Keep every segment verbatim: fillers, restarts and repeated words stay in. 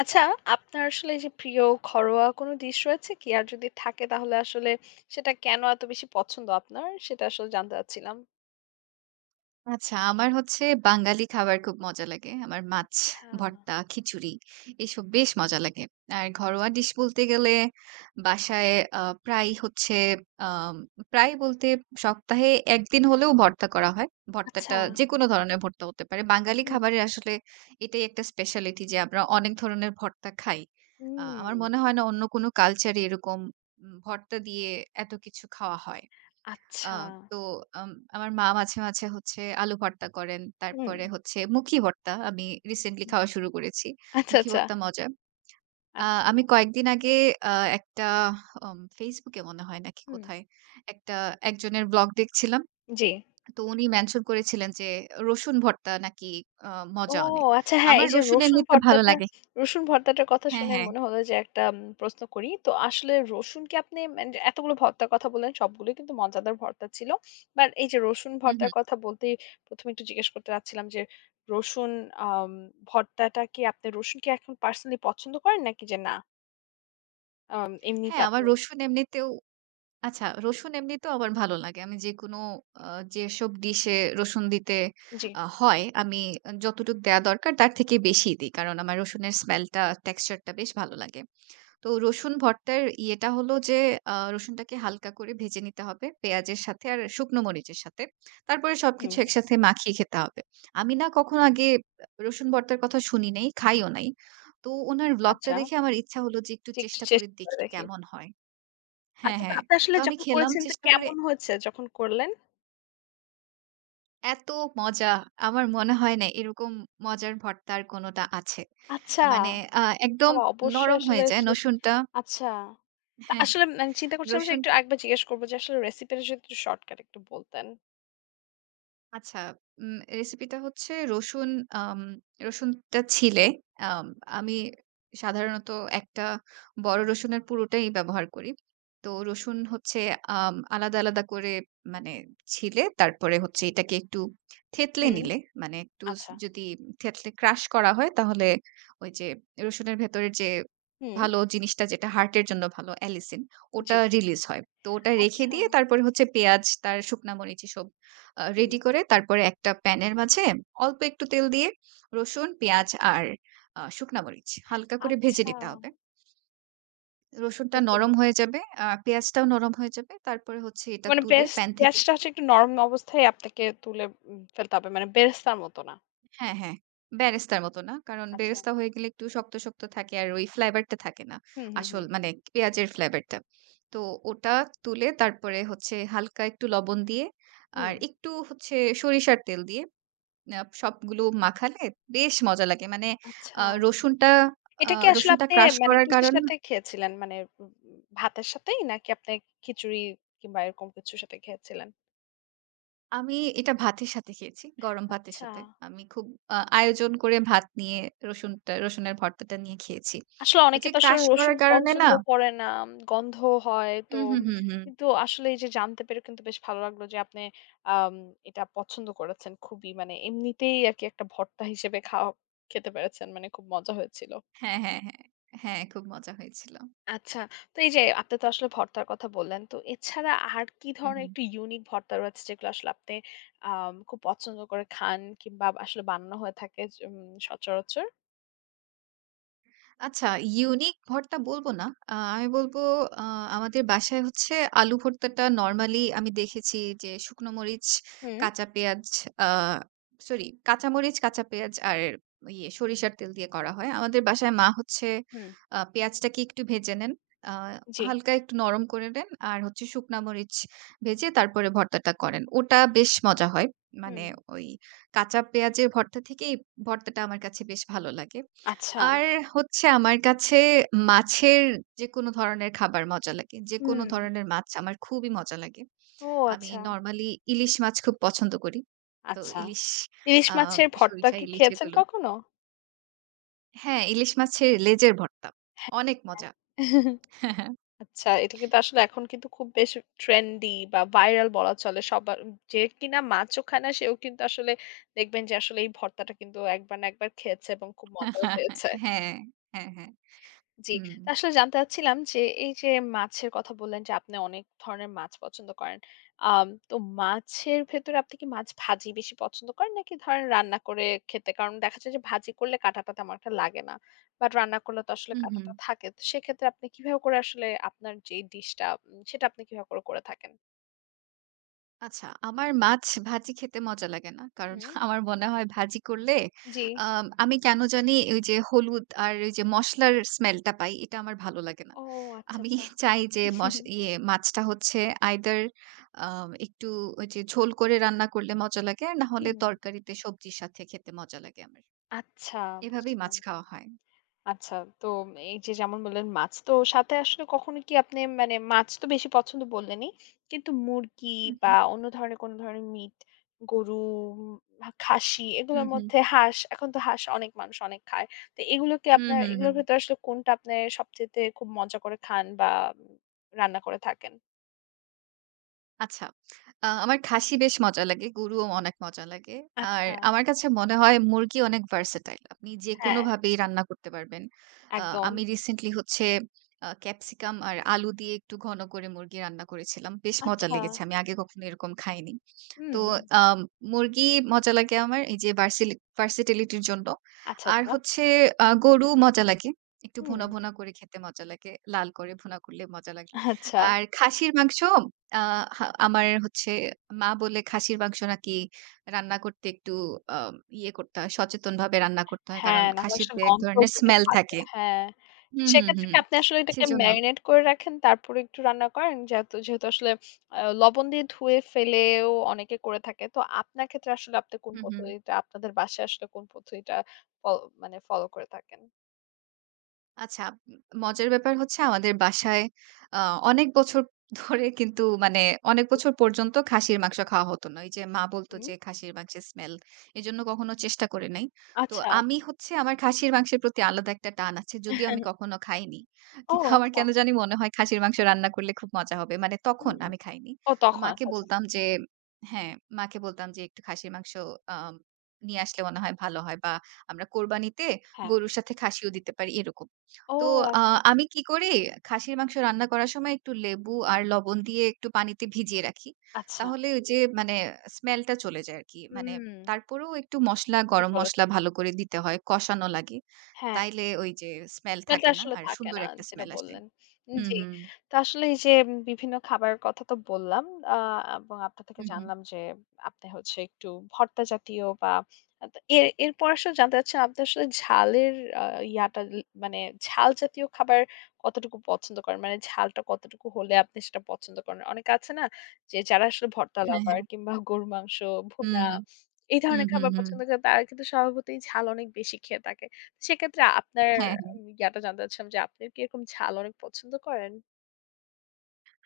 আচ্ছা, আপনার আসলে এই যে প্রিয় ঘরোয়া কোনো ডিশ রয়েছে কি? আর যদি থাকে তাহলে আসলে সেটা কেন এত বেশি পছন্দ আপনার? সেটা আসলে জানতে চাচ্ছিলাম। আচ্ছা, আমার হচ্ছে বাঙালি খাবার খুব মজা লাগে। আমার মাছ আচ্ছা, ভর্তা, খিচুড়ি এসব বেশ মজা লাগে। আর ঘরোয়া ডিশ বলতে গেলে বাসায় আ প্রায়ই হচ্ছে আম প্রায় বলতে সপ্তাহে এক দিন হলেও ভর্তা করা হয়। আচ্ছা। ভর্তাটা যেকোনো ধরনের ভর্তা হতে পারে। বাঙালি হুম, খাবারের আসলে এটাই একটা স্পেশালিটি যে আমরা অনেক ধরনের ভর্তা খাই। আ হুম। আমার মনে হয় না অন্য কোনো কালচারে এরকম উম ভর্তা দিয়ে এত কিছু খাওয়া হয়। আ আচ্ছা। তো আম আমার মা মাঝে, মাঝে হচ্ছে আলু ভর্তা করেন। হুম। তারপরে হচ্ছে মুখি ভর্তা আমি রিসেন্টলি খাওয়া শুরু করেছি। আচ্ছা, মুখি আচ্ছা। ভর্তা মজা। আ আচ্ছা। আমি কয়েকদিন আগে আ একটা আম Facebook এ মনে হয় নাকি হুম, কোথায় একটা একজনের ব্লগ দেখছিলাম। জি। তো উনি মেনশন করেছিলেন যে রসুন ভর্তা নাকি আ ও মজা অনেক। আচ্ছা হ্যাঁ, আমার এই যে রসুন রসুন এমনিতে ভালো ভর্তাটা লাগে। রসুন ভর্তাটার কথা হ্যাঁ, শুনে হ্যাঁ। মনে হলো যে একটা উম প্রশ্ন করি। তো আসলে রসুন কি আপনি মানে যে এতগুলো ভর্তার কথা বললেন সবগুলোই কিন্তু মজাদার ভর্তা ছিল। বাট এই যে রসুন হুম, ভর্তার হুম। কথা বলতেই প্রথম এ একটু জিজ্ঞেস করতে চাচ্ছিলাম যে রসুন আম ভর্তাটা কি আপনি রসুন কি এখন পার্সোনালি পছন্দ করেন নাকি যে না? আম এমনি হ্যাঁ, আমার তারপর রসুন এমনিতেও আচ্ছা, রসুন এমনিতেও আমার ভালো লাগে। আমি যেকোনো আ যেসব ডিশে রসুন দিতে জি, আ হয়, আমি যতটুকু দেয়া দরকার তার থেকে বেশিই দিই। কারণ আমার রসুনের স্মেলটা, টেক্সচারটা বেশ ভালো লাগে। তো রসুন ভর্তার ইয়েটা হলো যে আ রসুনটাকে হালকা করে ভেজে নিতে হবে পেঁয়াজের সাথে আর শুকনো মরিচের সাথে। তারপরে হুম। সবকিছু একসাথে মাখিয়ে খেতে হবে। আমি না কখনো আগে রসুন ভর্তার কথা শুনি নাই, খাইও নাই। তো উনার ব্লগটা আচ্ছা। দেখে আমার ইচ্ছা হলো যে একটু জি, একটু চেষ্টা করে চেষ্টা করে দেখি দেখি। কেমন হয়। হ্যাঁ, আচ্ছা তো হ্যাঁ। আপনি তো আসলে আমি যখন খেলাম করেছেন তো চেষ্টা করে কেমন হয়েছে যখন করলেন? এত মজা! আমার মনে হয় না এরকম মজার ভর্তা আর কোনটা আছে। আচ্ছা। মানে আ একদম তাহলে অবশ্যই নরম আসলে হয়ে যায় চেষ্টা রসুনটা। আচ্ছা। তা হ্যাঁ, আসলে মানে চিন্তা করছিলাম যে রসুন একটু আরেকবার জিজ্ঞেস করব যে আসলে রেসিপিটা যদি একটু শর্টকাট একটু বলতেন। আচ্ছা, উম রেসিপিটা হচ্ছে রসুন আম রসুনটা ছিলে আম আমি সাধারণত একটা বড় রসুনের পুরোটাই ব্যবহার করি। তো রসুন হচ্ছে আম আলাদা, আলাদা করে মানে ছিলে তারপরে হচ্ছে এটাকে একটু থেতলে হুম, নিলে মানে একটু স আচ্ছা। যদি থেতলে ক্রাশ করা হয় তাহলে ওই যে রসুনের ভেতরের যে হুম, ভালো জিনিসটা যেটা হার্টের জন্য ভালো অ্যালিসিন জি। ওটা রিলিজ হয়। তো ওটা রেখে আচ্ছা, দিয়ে তারপরে হচ্ছে পেঁয়াজ, তার শুকনা মরিচ এসব আ হুম, রেডি করে তারপরে একটা প্যানের মাঝে অল্প একটু তেল দিয়ে রসুন, পেঁয়াজ আর আ শুকনা মরিচ হালকা করে ভেজে আচ্ছা। নিতে হবে। রসুনটা বুঝতে নরম পেরেছি। হয়ে যাবে, আ পেঁয়াজটাও নরম হয়ে যাবে। তারপরে হচ্ছে এটা মানে তুলে পেঁয়াজ প্যান থেকে পেঁয়াজটা তুলে। হচ্ছে একটু নরম অবস্থায় আপনাকে তুলে উম ফেলতে হবে। মানে বেরেস্তার মতো না। হ্যাঁ, হ্যাঁ। বেরেস্তার মতো না। কারণ আচ্ছা। বেরেস্তা হয়ে গেলে একটু শক্ত, শক্ত থাকে আর ওই ফ্লেভারটা থাকে না। হুম, হুম, আসল হুম, মানে পেঁয়াজের ফ্লেভারটা। তো ওটা তুলে তারপরে হচ্ছে হালকা একটু লবণ দিয়ে হুম। আর একটু হচ্ছে সরিষার তেল দিয়ে আ সবগুলো মাখালে বেশ মজা লাগে। মানে আচ্ছা। আ রসুনটা আ এটা কি আসলে রসুনটা আপনি ক্রাশ মানে করার কিসের কারণ সাথে খেয়েছিলেন? মানে উম ভাতের সাথেই নাকি আপনি খিচুড়ি কিংবা এরকম কিছুর সাথে খেয়েছিলেন? আমি এটা ভাতের সাথে খেয়েছি, গরম ভাতের আচ্ছা। সাথে। আমি খুব আ আয়োজন করে ভাত নিয়ে রসুনটা রসুনের ভর্তাটা নিয়ে খেয়েছি। আসলে ওই অনেকে যে তো আসলে ক্রাশ রসুন করার কারণে না। পছন্দ করে না। গন্ধ হয় তো হুম, হুম, হুম। হুম, হুম। কিন্তু আসলে এই যে জানতে পেরে কিন্তু বেশ ভালো লাগলো যে আপনি আম এটা পছন্দ করেছেন খুবই। মানে এমনিতেই আরকি একটা ভর্তা হিসেবে খাওয়া খেতে পেরেছেন। মানে খুব মজা হয়েছিল। হ্যাঁ, হ্যাঁ, হ্যাঁ। হ্যাঁ, খুব মজা হয়েছিল। আচ্ছা। তো এই যে আপনি তো আসলে ভর্তার কথা বললেন। তো এছাড়া আর কি হুম, ধরনের হুম। একটু ইউনিক ভর্তা রয়েছে যেগুলো আসলে আপনি আম খুব পছন্দ করে খান কিংবা আসলে বানানো হয়ে থাকে য উম সচরাচর? আচ্ছা, ইউনিক ভর্তা বলবো না। আ আমি বলবো আ আমাদের বাসায় হচ্ছে আলু ভর্তাটা নরমালি আমি দেখেছি যে শুকনো মরিচ, হুম, কাঁচা পেঁয়াজ আ সরি কাঁচা মরিচ, কাঁচা পেঁয়াজ আর ইয়ে সরিষার তেল দিয়ে করা হয়। আমাদের বাসায় মা হচ্ছে হুম। আ পেঁয়াজটাকে একটু ভেজে নেন। আ জি। হালকা একটু নরম করে নেন। আর হচ্ছে শুকনা মরিচ ভেজে তারপরে ভর্তাটা করেন। ওটা বেশ মজা হয়। মানে হুম। ওই কাঁচা পেঁয়াজের ভর্তা থেকে এই ভর্তাটা আমার কাছে বেশ ভালো লাগে। আচ্ছা। আর হচ্ছে আমার কাছে মাছের যেকোনো ধরনের খাবার মজা লাগে। যেকোনো হুম। ধরনের মাছ আমার খুবই মজা লাগে। ও আমি আচ্ছা। নরমালি ইলিশ মাছ খুব পছন্দ করি। তো আচ্ছা। ইলিশ ইলিশ আ মাছের ভর্তা সরিষা কি ইলিশ খেয়েছেন এগুলো। কখনো? হ্যাঁ, ইলিশ মাছের লেজের ভর্তা। হ্যাঁ, অনেক মজা। হ্যাঁ। আচ্ছা, এটা কিন্তু আসলে এখন কিন্তু খুব বেশ ট্রেন্ডি বা ভাইরাল বলা চলে। সবার যে কিনা মাছও খায় না সেও কিন্তু আসলে দেখবেন যে আসলে এই ভর্তাটা কিন্তু একবার না একবার খেয়েছে এবং খুব মজাও পেয়েছে। হ্যাঁ, হ্যাঁ, হ্যাঁ। জি। হুম। তো আসলে জানতে চাচ্ছিলাম যে, এই যে মাছের কথা বললেন যে, আপনি অনেক ধরনের মাছ পছন্দ করেন। আম তো মাছের ভেতরে আপনি কি মাছ ভাজি বেশি পছন্দ করেন? নাকি ধরেন রান্না করে খেতে? কারণ দেখা যায় যে ভাজি করলে কাঁটাটা তেমন একটা লাগে না। বাট রান্না করলে তো আসলে হু, হুম। কাঁটাটা থাকে। তো সেক্ষেত্রে আপনি কিভাবে করে আসলে আপনার যে ডিশটা উম সেটা আপনি কিভাবে করে, করে থাকেন? আচ্ছা, আমার মাছ ভাজি খেতে মজা লাগে না। কারণ হুম। আমার মনে হয় ভাজি করলে জি। আম আমি কেন জানি ওই যে হলুদ আর ওই যে মসলার স্মেলটা পাই, এটা আমার ভালো লাগে না। ও আচ্ছা, আমি আচ্ছা। চাই যে মস ইয়ে মাছটা হচ্ছে আইদার আম একটু ওই যে ঝোল করে রান্না করলে মজা লাগে, আর না হলে হুম। তরকারিতে সবজির সাথে খেতে মজা লাগে আমার। আচ্ছা এভাবেই মাছ বুঝলাম। খাওয়া হয়। আচ্ছা, তো এই যে যেমন বললেন মাছ, তো সাথে আসলে কখনো কি আপনি মানে মাছ তো বেশি পছন্দ বললেনই। কিন্তু মুরগি হু, হু। বা অন্য ধরনের কোনো ধরনের মিট, গরু, উম বা খাসি হু, এগুলোর হু। মধ্যে হাঁস, এখন তো হাঁস অনেক মানুষ অনেক খায়। তো এগুলোকে হু, আপনার হু, হু। এগুলোর ভেতরে আসলে কোনটা আপনার সবচাইতে খুব মজা করে খান বা উম, রান্না করে থাকেন? আচ্ছা। আ আমার খাসি বেশ মজা লাগে, গরুও অনেক মজা লাগে। আর আচ্ছা, আমার কাছে মনে হয় মুরগি অনেক versatile. আপনি হ্যাঁ, যেকোনোভাবেই রান্না করতে পারবেন। আ একদম। আমি রিসেন্টলি হচ্ছে আ ক্যাপসিকাম আর আলু দিয়ে একটু ঘন করে মুরগি রান্না করেছিলাম। বেশ মজা আচ্ছা, লেগেছে। আমি আগে কখনো এরকম খাইনি। হুম, তো আম মুরগি মজা লাগে আমার এই যে ভার্সিলি versatility র জন্য। আচ্ছা, আর আচ্ছা, হচ্ছে আ গরু মজা লাগে। একটু হুম, ভুনা, ভুনা করে খেতে মজা লাগে। লাল করে ভুনা করলে মজা লাগে। আচ্ছা। আর খাসির মাংস আ হা আমার হচ্ছে মা বলে খাসির মাংস নাকি রান্না করতে একটু আ ইয়ে করতে হয়, সচেতনভাবে রান্না করতে হয়। কারণ হ্যাঁ, নাহলে আসলে খাসিতে এক গন্ধ ধরনের যদি স্মেল থাকে থাকে। হ্যাঁ। হুম, হুম, সেক্ষেত্রে হুম। কি আপনি আসলে এটাকে সেজন্য। marinate করে রাখেন, তারপরে একটু রান্না করেন? যেহেতু যেহেতু আসলে আ লবণ দিয়ে ধুয়ে ফেলেও অনেকে করে থাকে। তো আপনার ক্ষেত্রে আসলে আপনি কোন হুম, হুম। পদ্ধতিটা আপনাদের বাসায় আসলে কোন পদ্ধতিটা ফল মানে ফলো করে থাকেন? আচ্ছা, উম মজার ব্যাপার হচ্ছে আমাদের বাসায় আ অনেক বছর ধরে কিন্তু মানে অনেক বছর পর্যন্ত খাসির মাংস খাওয়া হতো না। ওই যে মা বলত হুম, যে খাসির মাংসের স্মেল। এজন্য কখনো চেষ্টা করে নাই। তো আচ্ছা। আমি হচ্ছে আমার খাসির মাংসের প্রতি আলাদা একটা টান আছে। যদিও আমি কখনো খাইনি। ও কিন্তু আমার আচ্ছা। কেন জানি মনে হয় খাসির মাংস রান্না করলে খুব মজা হবে। মানে হুম। তখন আমি খাইনি। ও তো তখন মাকে আচ্ছা, আচ্ছা। আচ্ছা। বলতাম যে হ্যাঁ, মাকে বলতাম যে একটু খাসির মাংস আম নিয়ে আসলে মনে হয় ভালো হয় বা আমরা কোরবানিতে হ্যাঁ। গরুর সাথে খাসিও দিতে পারি এরকম। ও তো আ আচ্ছা, আমি কি করি, খাসির মাংস রান্না করার সময় একটু লেবু আর লবণ দিয়ে একটু পানিতে ভিজিয়ে রাখি। আচ্ছা। তাহলে ওই যে মানে স্মেলটা চলে যায় আরকি। মানে হুম, তারপরেও একটু মসলা, ঠিক গরম মসলা বলেছেন। ভালো করে দিতে হয়, কষানো লাগে। হ্যাঁ। তাইলে ওই যে স্মেল স্মেলটা থাকে না। আসলে আর থাকে সুন্দর না একটা যেটা স্মেল আসে। বললেন। হুম, জি। হুম। তো আসলে এই যে উম, বিভিন্ন খাবারের কথা তো বললাম। আ এবং আপনার থেকে হুম, হুম। জানলাম যে আপনি হচ্ছে একটু ভর্তা জাতীয় বা আ তো এর এরপর আসলে জানতে চাচ্ছিলাম আপনি আসলে ঝালের আ ইয়াটা ল মানে ঝাল জাতীয় খাবার কতটুকু পছন্দ করেন? মানে ঝালটা কতটুকু হলে আপনি সেটা পছন্দ করেন? অনেকে আছে না যে যারা আসলে ভর্তা হ্যাঁ, লাভার হ্যাঁ। কিংবা গরুর মাংস, ভুনা হুম। এই হুম, ধরনের হুম, খাবার হুম। পছন্দ করে তারা কিন্তু স্বভাবতই ঝাল অনেক বেশি খেয়ে থাকে। সেক্ষেত্রে আপনার হ্যাঁ, হ্যাঁ। জ্ঞানটা জানতে চাচ্ছিলাম যে আপনি কি এরকম ঝাল অনেক পছন্দ করেন?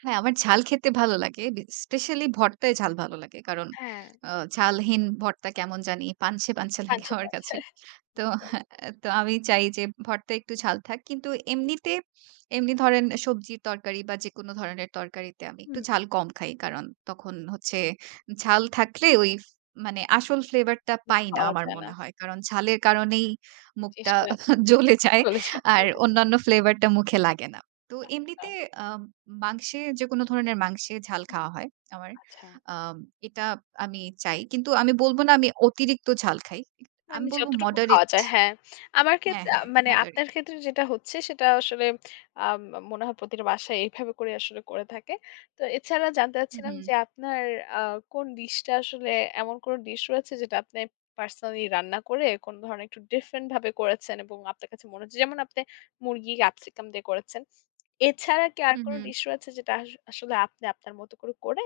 হ্যাঁ, আমার ঝাল খেতে ভালো লাগে। বি স্পেশালি ভর্তায় ঝাল ভালো লাগে। কারণ হ্যাঁ, আ ঝালহীন ভর্তা কেমন জানি পানছে, পানছে লাগে পাঞ্ছে আমার মাছ। কাছে। তো তো আমি চাই যে ভর্তায় একটু ঝাল থাক। কিন্তু এমনিতে এমনি ধরেন সবজির তরকারি বা যেকোনো ধরনের তরকারিতে আমি একটু হুম। ঝাল কম খাই। কারণ তখন হচ্ছে ঝাল থাকলে ওই মানে আসল ফ্লেভারটা হুম, পাই না পাওয়া আমার যায় না। মনে হয়। কারণ ঝালের কারণেই মুখটা চেষ্টা জ্বলে যায়। চলে যায়। আর অন্যান্য ফ্লেভারটা মুখে লাগে না। তো আচ্ছা। এমনিতে আ মাংসে যেকোনো ধরনের মাংসে ঝাল হুম, খাওয়া হয় আমার। আচ্ছা। আ এটা আমি চাই। কিন্তু আমি বলব না আমি অতিরিক্ত ঝাল খাই। আমি মানে বলব যতটুকু খাওয়া মডারেট। যায়, হ্যাঁ। আমার হ্যাঁ, ক্ষেত্রে আ হ্যাঁ, মানে মডারেট। আপনার ক্ষেত্রে যেটা হচ্ছে সেটা আসলে আম মনে হয় প্রতিটা বাসায় এইভাবে করে আসলে করে থাকে। তো এছাড়া জানতে হুম, চাচ্ছিলাম হুম, যে আপনার আ কোন ডিশটা আসলে এমন কোন ডিশ রয়েছে যেটা আপনি পার্সোনালি রান্না করে কোন ধরনের একটু ডিফারেন্ট ভাবে করেছেন এবং আপনার কাছে মনে হচ্ছে যেমন আপনি মুরগি ক্যাপসিকাম দিয়ে করেছেন। এছাড়া কি আর হুম, কোন হুম, ডিশ রয়েছে যেটা আস আসলে আপনি আপনার মতো করে, করে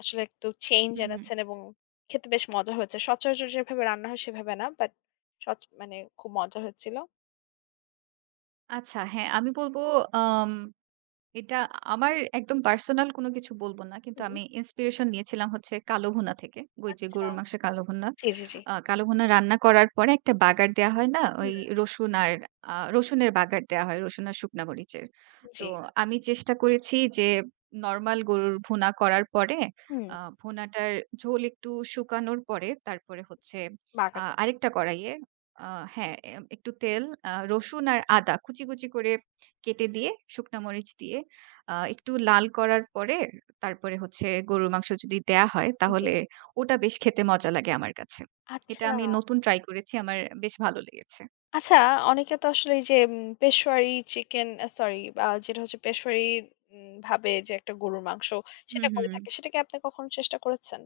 আসলে একটু চেঞ্জ হুম, হুম। এনেছেন এবং খেতে বেশ মজা হয়েছে। সচরাচর যেভাবে রান্না হয় সেভাবে না। বাট সচ মানে খুব মজা হচ্ছিল। আচ্ছা হ্যাঁ, আমি বলব আম এটা আমার একদম পার্সোনাল কোনো কিছু বলব না। কিন্তু হুম। আমি ইন্সপিরেশন নিয়েছিলাম হচ্ছে কালো ভুনা থেকে। ওই যে আচ্ছা। গরুর মাংসের কালো ভুনা। জি, জি, জি। আ কালো ভুনা রান্না করার পরে একটা বাগার দেয়া হয় না? হুম। ওই রসুন আর আ রসুনের বাগার দেয়া হয়, রসুন আর শুকনা মরিচের। জি। তো আমি চেষ্টা করেছি যে নরমাল গরুর ভুনা করার পরে হুম। আ ভুনাটার ঝোল একটু শুকানোর পরে তারপরে হচ্ছে আ বাগাটা। আরেকটা কড়াইয়ে আ হ্যাঁ, এম একটু তেল, আ রসুন আর আদা কুচি, কুচি করে কেটে দিয়ে শুকনা মরিচ দিয়ে আ একটু লাল করার পরে তারপরে হচ্ছে গরুর মাংস যদি দেয়া হয় জি। তাহলে ওটা বেশ খেতে মজা লাগে আমার কাছে। এটা আচ্ছা। আমি নতুন ট্রাই করেছি। আমার বেশ ভালো লেগেছে। আচ্ছা অনেকে তো আসলে এই যে উম পেশওয়ারি চিকেন আ সরি আ যেটা হচ্ছে পেশওয়ারি উম ভাবে যে একটা গরুর মাংস হুম, সেটা করে হুম। থাকে। সেটা কি আপনি কখনো চেষ্টা করেছেন?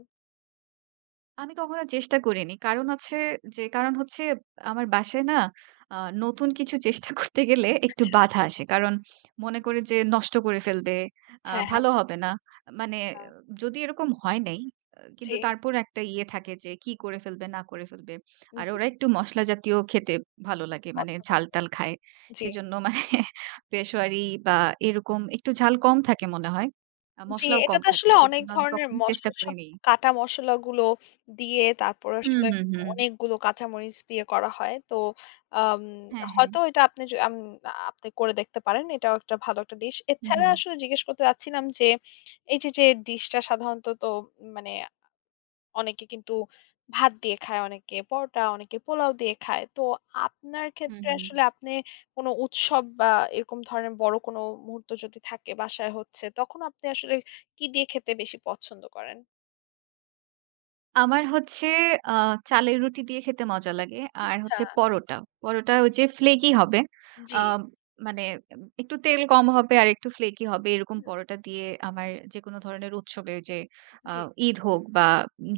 আমি কখনো চেষ্টা করিনি। কারণ আছে যে কারণ হচ্ছে আমার বাসায় না আ নতুন কিছু চেষ্টা করতে গেলে একটু আচ্ছা। বাধা আসে। কারণ মনে হুম। করে যে নষ্ট করে ফেলবে, আ হ্যাঁ, হ্যাঁ। ভালো হবে না। মানে আচ্ছা। যদি এরকম হয় নাই, আ জি, কিন্তু তারপর একটা ইয়ে থাকে যে কি করে ফেলবে, না করে ফেলবে। আর জি। ওরা একটু মসলা জাতীয় খেতে ভালো লাগে। মানে পছন্দ করে। ঝাল-টাল খায়। জি। সেজন্য মানে পেশোয়ারি বা এরকম একটু ঝাল কম থাকে মনে হয়। আ জি, মসলাও কম এটাতে থাকে। আসলে অনেক সেজন্য আমি ধরনের কখনো মসলা চেষ্টা সব করিনি। কাটা মসলাগুলো দিয়ে তারপরে হুম, আসলে হুম, হুম। অনেকগুলো কাঁচামরিচ দিয়ে করা হয়। তো আম হ্যাঁ, হ্যাঁ। হয়তো এটা আপনি য আম আপনি করে দেখতে পারেন। এটাও একটা ভালো একটা ডিশ। হুম, এছাড়া হুম। আসলে জিজ্ঞেস করতে চাচ্ছিলাম যে, এই যে, যে, ডিশটা সাধারণত তো মানে অনেকে কিন্তু ভাত দিয়ে খায়, অনেকে পরোটা, অনেকে পোলাও দিয়ে খায়। তো আপনার হুম, ক্ষেত্রে হুম। আসলে আপনি কোনো উৎসব বা এরকম ধরনের বড় কোনো মুহূর্ত যদি থাকে বাসায় হচ্ছে, তখন আপনি আসলে কি দিয়ে খেতে বেশি পছন্দ করেন? আমার হচ্ছে আ চালের রুটি দিয়ে খেতে মজা লাগে। আর আচ্ছা, হচ্ছে পরোটা। পরোটা ওই যে ফ্লেকি হবে। জি, আ মানে একটু তেল কম হবে আর একটু ফ্লেকি হবে। এরকম হুম, পরোটা দিয়ে আমার যেকোনো ধরনের উৎসবে ওই যে আ জি। ঈদ হোক বা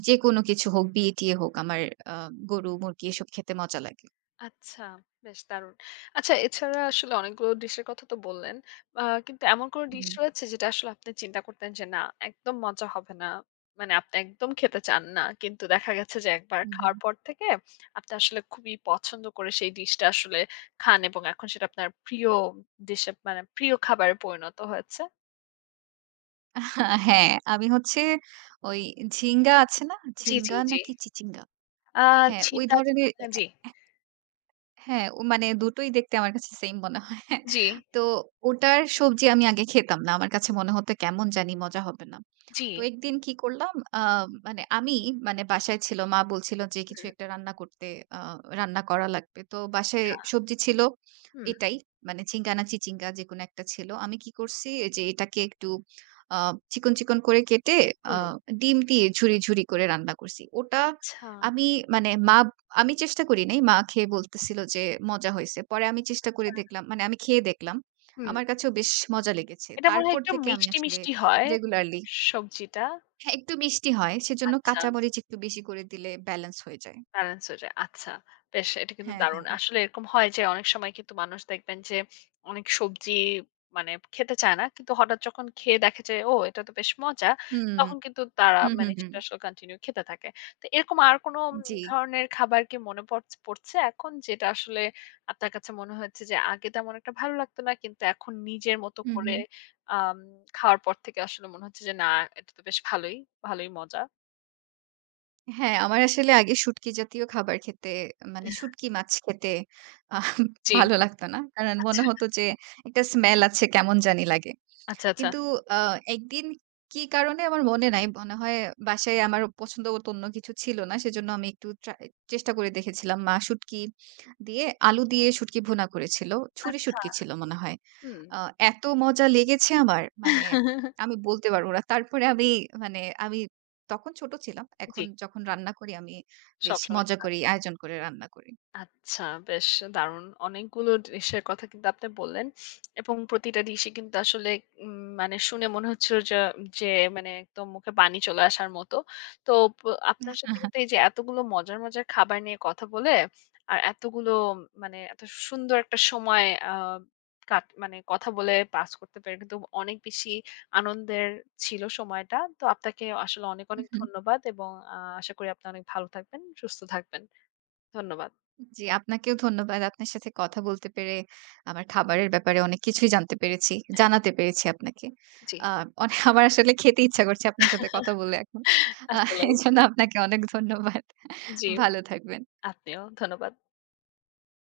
যেকোনো কিছু হোক, বিয়ে-টিয়ে হোক আমার আ গরু, মুরগি এসব খেতে মজা লাগে। আচ্ছা, বেশ দারুণ। আচ্ছা এছাড়া আসলে অনেকগুলো ডিশের কথা তো বললেন। আ কিন্তু এমন কোন ডিশ হুম, রয়েছে যেটা আসলে আপনি চিন্তা করতেন যে না একদম মজা হবে না। মানে আপনি একদম খেতে চান না। কিন্তু দেখা গেছে যে একবার হুম, হুম। খাওয়ার পর থেকে আপনি আসলে খুবই পছন্দ করে সেই ডিশটা আসলে খান এবং এখন সেটা আপনার প্রিয় ডিশে মানে প্রিয় খাবারে পরিণত হয়েছে? হ্যাঁ, আমি হচ্ছে ওই ঝিঙ্গা আছে না? জি, জি, ঝিঙ্গা জি। নাকি চিচিঙ্গা? আ হ্যাঁ, ওই ঝিঙ্গা ধরনের। জি, হ্যাঁ, ও মানে দুটোই দেখতে আমার কাছে সেইম মনে হয়। হ্যাঁ, জি, জি, তো ওটার সবজি আমি আগে খেতাম না। আমার কাছে হুম, মনে হতো কেমন জানি মজা হবে না। জি, তো একদিন কি করলাম আ মানে আমি মানে বাসায় ছিল মা বলছিল যে কিছু হুম, একটা রান্না করতে আ রান্না করা লাগবে। তো বাসায় সবজি ছিল হুম, এটাই। মানে ঝিঙ্গা না চিচিঙ্গা যেকোনো একটা ছিল। আমি কি করছি যে এটাকে একটু আ চিকন, চিকন করে কেটে আ হুম, ডিম দিয়ে ঝুরি, ঝুরি করে রান্না করছি। ওটা আচ্ছা। আমি মানে মা আমি চেষ্টা করি নাই। মা খেয়ে বলতেছিল যে মজা হইছে। পরে আমি চেষ্টা করে দেখলাম মানে আমি খেয়ে দেখলাম। হুম। আমার কাছেও বেশ মজা লেগেছে। এটা মনে হয় তারপর একটু থেকে আমি মিষ্টি, আসলে মিষ্টি হয় রেগুলারলি। সবজিটা। হ্যাঁ, একটু মিষ্টি হয়। সেজন্য আচ্ছা। কাঁচামরিচ একটু বেশি করে দিলে ব্যালেন্স হয়ে যায়। ব্যালেন্স হয়ে যায়। আচ্ছা। বেশ এটা কিন্তু হ্যাঁ, দারুণ। হ্যাঁ। আসলে এরকম হয় যে অনেক সময় কিন্তু মানুষ দেখবেন যে অনেক সবজি মানে খেতে চায় না। কিন্তু হঠাৎ যখন খেয়ে দেখে যে ও এটা তো বেশ মজা। হুম, তখন কিন্তু তারা হুম, হুম, মানে হুম। সেটা আসলে কন্টিনিউ খেতে থাকে। তো এরকম আর কোন উম জি। ধরনের খাবার কি মনে পড়ছ পড়ছে এখন যেটা আসলে আপনার কাছে মনে হয়েছে যে আগে তেমন একটা ভালো লাগতো না। কিন্তু এখন নিজের মতো হুম, করে হুম। আম খাওয়ার পর থেকে আসলে মনে হচ্ছে যে না এটা তো বেশ ভালোই, ভালোই মজা। হ্যাঁ, আমার আসলে আগে শুটকি জাতীয় খাবার খেতে মানে শুটকি মাছ খেতে আহ জি। ভালো লাগতো না। কারণ মনে আচ্ছা, হতো যে একটা স্মেল আছে কেমন জানি লাগে। আচ্ছা, আচ্ছা, কিন্তু আ একদিন কি কারণে আমার মনে নাই। মনে হয় বাসায় আমার পছন্দমত অন্য কিছু ছিল না। সেজন্য আমি একটু ট্রা চেষ্টা করে দেখেছিলাম। মা শুটকি দিয়ে আলু দিয়ে শুটকি ভুনা করেছিল। ছুরি আচ্ছা। শুটকি ছিল মনে হয়। হুম। আ এত মজা লেগেছে আমার মানে আমি বলতে পারব না। তারপরে আমি মানে আমি তখন ছোট ছিলাম। জি, এখন যখন রান্না করি আমি বেশ সবসময়। মজা করি, আয়োজন করে রান্না করি। আচ্ছা বেশ দারুণ! অনেকগুলো ডিশের কথা কিন্তু আপনি বললেন এবং প্রতিটা ডিশই কিন্তু আসলে উম মানে শুনে মনে হচ্ছিল যে যে মানে একদম মুখে পানি চলে আসার মতো। তো প আপনার সাথে কিন্তু এই যে এতগুলো মজার, মজার খাবার নিয়ে কথা বলে আর এতগুলো মানে এত সুন্দর একটা সময় আ কাট মানে কথা বলে পাস করতে পেরে কিন্তু অনেক বেশি আনন্দের ছিল সময়টা। তো আপনাকে আসলে অনেক, অনেক ধন্যবাদ এবং আ আশা করি আপনি অনেক ভালো থাকবেন, সুস্থ থাকবেন। ধন্যবাদ। জি, আপনাকেও ধন্যবাদ। আপনার সাথে কথা বলতে পেরে আমার খাবারের ব্যাপারে অনেক কিছুই জানতে পেরেছি, জানাতে পেরেছি আপনাকে। জি। আ অনে আমার আসলে খেতে ইচ্ছা করছে আপনার সাথে কথা বলে এখন। আ আসলেই। এজন্য আপনাকে অনেক ধন্যবাদ। জি, ভালো থাকবেন। আপনিও। ধন্যবাদ।